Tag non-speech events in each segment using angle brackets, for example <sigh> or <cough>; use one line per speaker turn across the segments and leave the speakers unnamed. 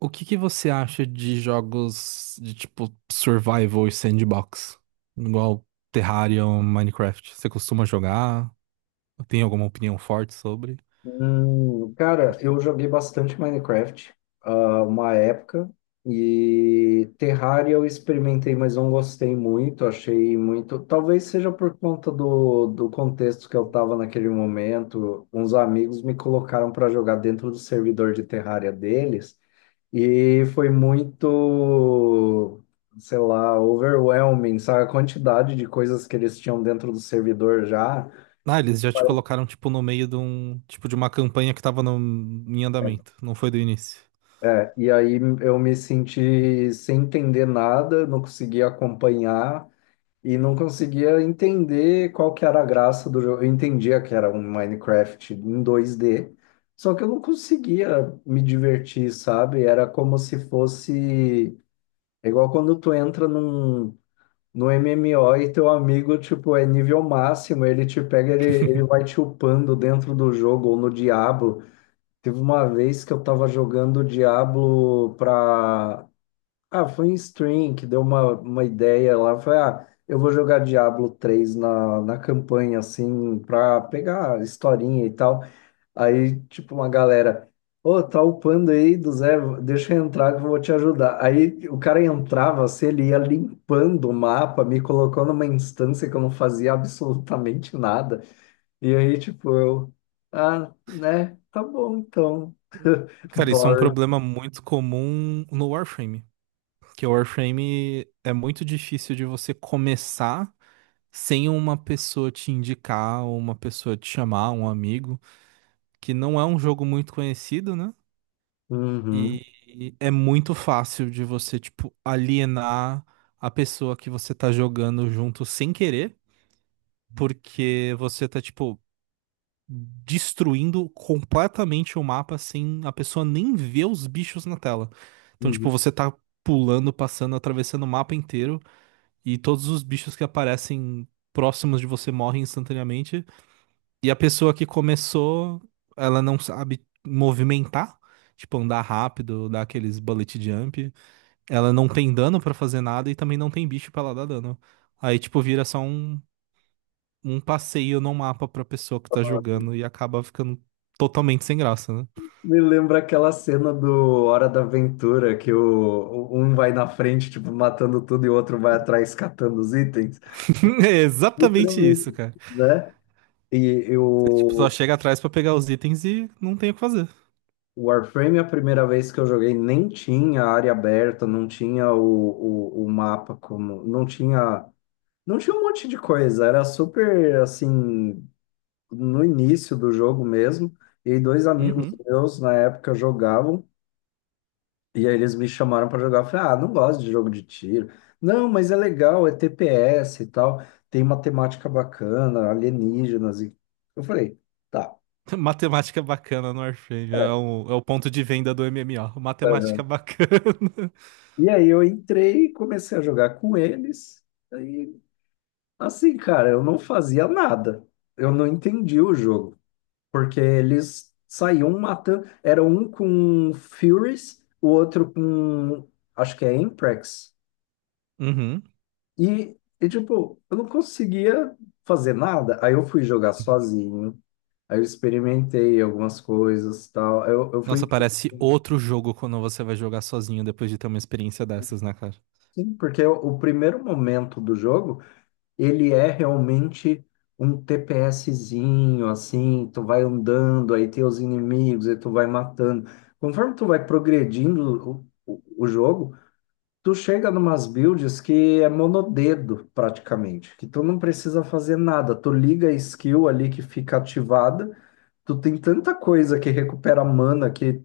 O que que você acha de jogos de tipo survival e sandbox? Igual Terraria Minecraft. Você costuma jogar? Tem alguma opinião forte sobre?
Cara, eu joguei bastante Minecraft, uma época, e Terraria eu experimentei, mas não gostei muito, achei muito. Talvez seja por conta do contexto que eu estava naquele momento. Uns amigos me colocaram para jogar dentro do servidor de Terraria deles, e foi muito, sei lá, overwhelming, sabe? A quantidade de coisas que eles tinham dentro do servidor já.
Ah, eles já te colocaram tipo no meio de um tipo de uma campanha que tava em andamento, não foi do início.
É, e aí eu me senti sem entender nada, não conseguia acompanhar e não conseguia entender qual que era a graça do jogo. Eu entendia que era um Minecraft em 2D, só que eu não conseguia me divertir, sabe? Era como se fosse é igual quando tu entra num no MMO e teu amigo, tipo, é nível máximo, ele te pega, ele vai
<laughs>
te upando dentro do jogo ou no Diablo. Teve uma vez que eu tava jogando Diablo pra. Foi em stream que deu uma ideia lá. Foi, eu vou jogar Diablo 3 na campanha, assim, pra pegar historinha e tal. Aí, tipo, uma galera, ô, tá upando aí do Zé, deixa eu entrar que eu vou te ajudar. Aí o cara entrava, assim, ele ia limpando o mapa, me colocou numa instância que eu não fazia absolutamente nada. E aí, tipo, eu. Ah, né? Tá bom, então.
Cara, isso é um
Boring.
problema muito comum no Warframe, que o Warframe é muito difícil de você começar sem uma pessoa te indicar, uma pessoa te chamar, um amigo. Que não é um jogo muito conhecido, né?
Uhum.
E é muito fácil de você, tipo, alienar a pessoa que você tá jogando junto sem querer, porque você tá, tipo, destruindo completamente o mapa sem a pessoa nem ver os bichos na tela. Então, tipo,
Uhum.
você tá pulando, passando, atravessando o mapa inteiro e todos os bichos que aparecem próximos de você morrem instantaneamente. E a pessoa que começou, ela não sabe movimentar, tipo andar rápido, dar aqueles bullet jump. Ela não tem dano pra fazer nada e também não tem bicho pra ela dar dano. Aí, tipo, vira só um passeio no mapa pra pessoa que tá jogando e acaba ficando totalmente sem graça, né?
Me lembra aquela cena do Hora da Aventura, que um vai na frente, tipo, matando tudo, e o outro vai atrás catando os itens.
<laughs> É exatamente isso,
Literalmente,
cara.
né? E e
Você, tipo, só
o
chega atrás pra pegar os itens e não tem o que fazer.
o Warframe, a primeira vez que eu joguei, nem tinha área aberta, não tinha o mapa como. Não tinha. Não tinha um monte de coisa. Era super assim, no início do jogo mesmo. E dois amigos
Uhum.
meus na época jogavam. E aí eles me chamaram pra jogar. Eu falei, ah, não gosto de jogo de tiro. Não, mas é legal, é TPS e tal, tem uma temática bacana, alienígenas. E... Eu falei, tá.
<laughs> Matemática bacana no Warframe. É o ponto de venda do MMO. Matemática bacana.
E aí eu entrei e comecei a jogar com eles. Aí, assim, cara, eu não fazia nada. Eu não entendi o jogo, porque eles saíam matando. Era um com Furies, o outro com, acho que é Imprex.
<laughs> Uhum.
E, tipo, eu não conseguia fazer nada. Aí eu fui jogar sozinho. Aí eu experimentei algumas coisas, tal. Eu fui,
Nossa, parece outro jogo quando você vai jogar sozinho depois de ter uma experiência dessas, né, cara?
sim, porque o primeiro momento do jogo, ele é realmente um TPSzinho, assim, tu vai andando, aí tem os inimigos, aí tu vai matando. Conforme tu vai progredindo o jogo, tu chega numas builds que é monodedo praticamente, que tu não precisa fazer nada. Tu liga a skill ali que fica ativada, tu tem tanta coisa que recupera mana que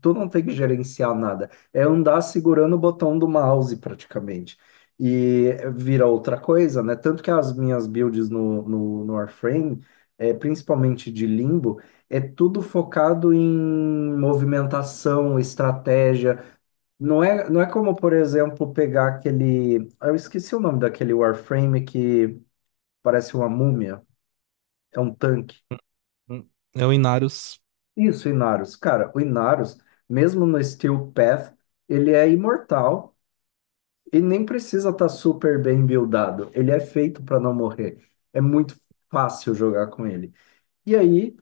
tu não tem que gerenciar nada. É andar segurando o botão do mouse praticamente. E vira outra coisa, né? Tanto que as minhas builds no Warframe, é, principalmente de Limbo, é tudo focado em movimentação, estratégia, não é como, por exemplo, pegar aquele. Eu esqueci o nome daquele Warframe que parece uma múmia, é um tanque.
Hum. É o Inarius,
Isso, o Inarus. Cara, o Inarus, mesmo no Steel Path, ele é imortal e nem precisa estar super bem buildado. Ele é feito para não morrer. É muito fácil jogar com ele. E aí,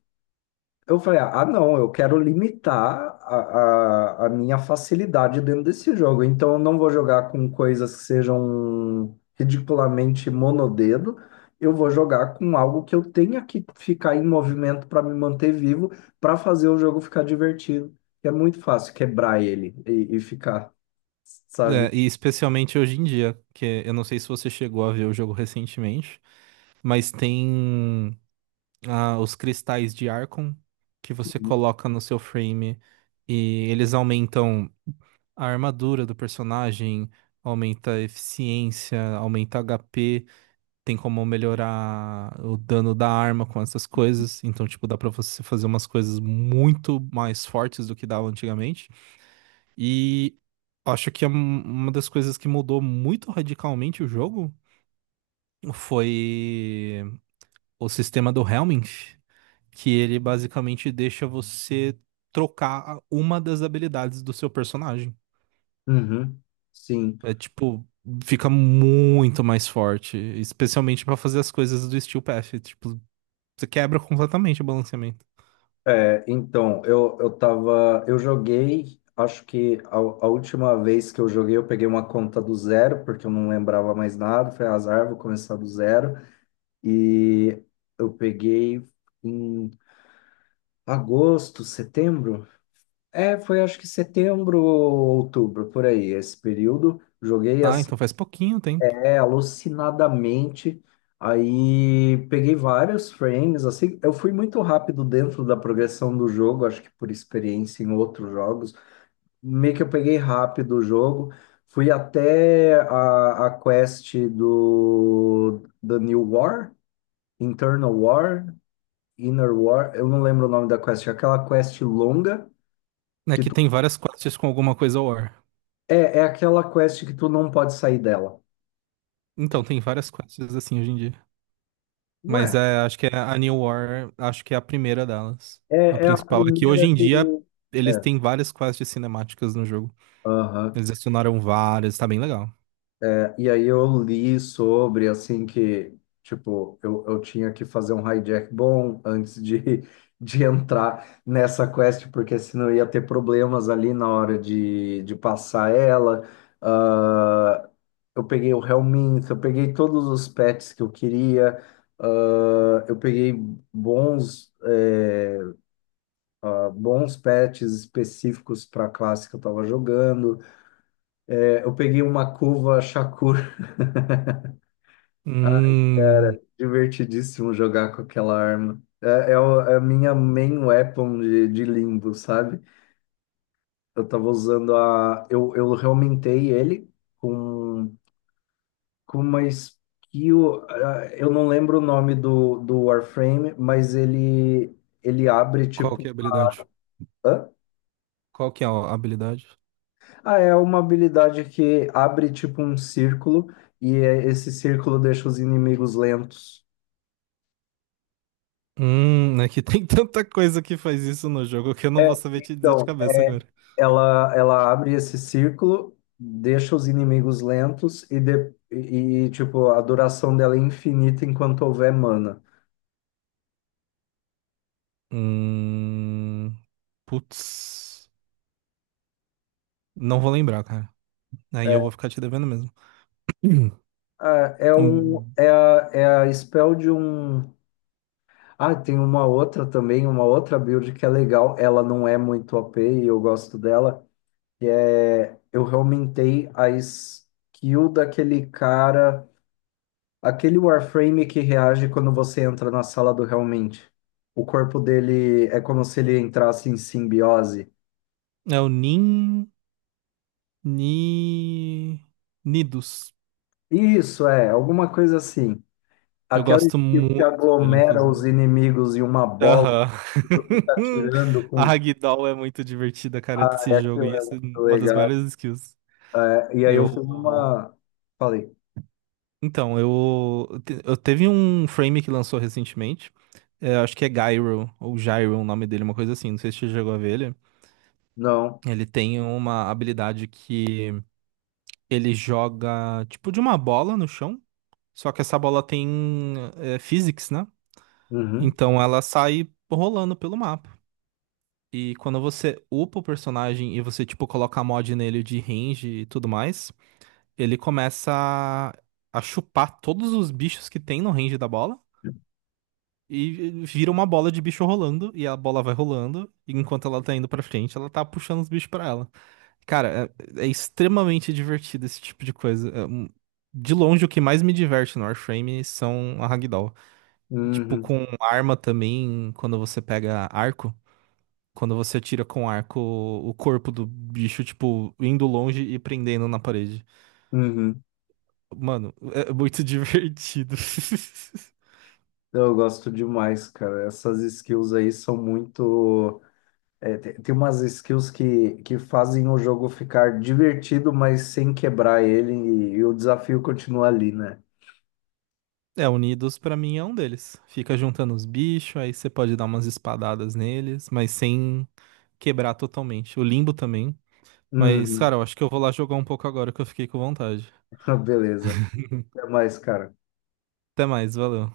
eu falei, não, eu quero limitar a minha facilidade dentro desse jogo. Então, eu não vou jogar com coisas que sejam ridiculamente monodedo. Eu vou jogar com algo que eu tenha que ficar em movimento para me manter vivo, para fazer o jogo ficar divertido. É muito fácil quebrar ele e ficar,
é,
sabe?
e especialmente hoje em dia, que eu não sei se você chegou a ver o jogo recentemente, mas tem os cristais de Archon que você coloca no seu frame e eles aumentam a armadura do personagem, aumenta a eficiência, aumenta HP. Tem como melhorar o dano da arma com essas coisas. Então, tipo, dá pra você fazer umas coisas muito mais fortes do que dava antigamente. E acho que uma das coisas que mudou muito radicalmente o jogo foi o sistema do Helminth, que ele basicamente deixa você trocar uma das habilidades do seu personagem.
Uhum, sim.
É tipo, fica muito mais forte, especialmente pra fazer as coisas do Steel Path. Tipo, você quebra completamente o balanceamento.
É, então, eu tava, eu joguei, acho que a última vez que eu joguei eu peguei uma conta do zero, porque eu não lembrava mais nada, foi azar, vou começar do zero, e eu peguei em agosto, setembro, é, foi acho que setembro ou outubro, por aí, esse período, joguei
Ah,
assim
então faz pouquinho tempo.
é, alucinadamente. Aí peguei vários frames, assim, eu fui muito rápido dentro da progressão do jogo, acho que por experiência em outros jogos. Meio que eu peguei rápido o jogo, fui até a quest do The New War, Internal War, Inner War, eu não lembro o nome da quest, é aquela quest longa
É
que
que
tu,
tem várias quests com alguma coisa War.
é aquela quest que tu não pode sair dela.
Então, tem várias quests assim hoje em dia. Mas
Ué,
é, acho que é a New War, acho que é a primeira delas.
é,
A
é a
principal é que hoje
primeira
em
que.
dia eles
É,
têm várias quests cinemáticas no jogo.
aham.
Eles adicionaram várias, tá bem legal.
E aí eu li sobre, assim, que, tipo, eu tinha que fazer um hijack bom antes de, <laughs> de entrar nessa quest, porque senão eu ia ter problemas ali na hora de passar ela. Ah, eu peguei o Helminth, eu peguei todos os pets que eu queria, eu peguei bons, eh, bons pets específicos para a classe que eu estava jogando. Eu peguei uma curva Shakur. <laughs>
Hum,
Divertidíssimo jogar com aquela arma. É a minha main weapon de limbo, sabe? Eu tava usando a. Eu reaumentei ele com, com uma skill. Eu não lembro o nome do Warframe, mas ele abre
qual que
tipo.
é a habilidade?
Hã?
Qual que é a habilidade?
Ah, é uma habilidade que abre tipo um círculo e esse círculo deixa os inimigos lentos.
É que tem <laughs> tanta coisa que faz isso no jogo que eu não vou
É,
saber te dizer de
então.
cabeça agora.
Ela abre esse círculo, deixa os inimigos lentos e, tipo, a duração dela é infinita enquanto houver mana.
Hum, putz. Não vou lembrar, cara. Aí eu vou ficar te devendo mesmo. <clears throat>
É um,
Hum,
é a, é a spell de um. Tem uma outra também, uma outra build que é legal. Ela não é muito OP e eu gosto dela. Que é. Eu aumentei a skill daquele cara. Aquele Warframe que reage quando você entra na sala do realmente. O corpo dele é como se ele entrasse em simbiose.
é o Nin... Ni... Nidus.
Isso é, alguma coisa assim.
Eu
Aquela
gosto
skill que
muito dele,
aglomera os
inclusive.
inimigos em uma bola
Aham.
que tu fica
<laughs>
atirando
A
com.
Ragdoll é muito divertida, cara,
Aí
desse jogo.
aquilo
E
é
essa é
muito
uma das
legal.
maiores skills.
É, e aí eu
Eu...
fiz uma. Falei,
Então, eu... te- Eu teve um frame que lançou recentemente. É, acho que é Gyro, ou Gyro, o nome dele, uma coisa assim. Não sei se você chegou a ver ele.
não.
Ele tem uma habilidade que... Ele joga tipo de uma bola no chão, só que essa bola tem é, physics, né?
Uhum,
Então ela sai rolando pelo mapa. E quando você upa o personagem e você tipo coloca mod nele de range e tudo mais, ele começa a chupar todos os bichos que tem no range da bola e vira uma bola de bicho rolando e a bola vai rolando e enquanto ela tá indo pra frente, ela tá puxando os bichos pra ela. Cara, é extremamente divertido esse tipo de coisa. De longe, o que mais me diverte no Warframe são a Ragdoll. Tipo,
uhum,
com arma também, quando você pega arco, quando você atira com arco o corpo do bicho, tipo, indo longe e prendendo na parede.
uhum.
Mano, é muito <laughs> divertido.
Eu gosto demais, cara. Essas skills aí são muito. É, tem, umas skills que fazem o jogo ficar divertido, mas sem quebrar ele, e o desafio continua ali, né?
É, Unidos pra mim é um deles. Fica juntando os bichos, aí você pode dar umas espadadas neles, mas sem quebrar totalmente. O Limbo também. Mas, cara,
Uhum.
eu acho que eu vou lá jogar um pouco agora que eu fiquei com vontade.
<laughs> Beleza. Até mais, cara.
Até mais, valeu.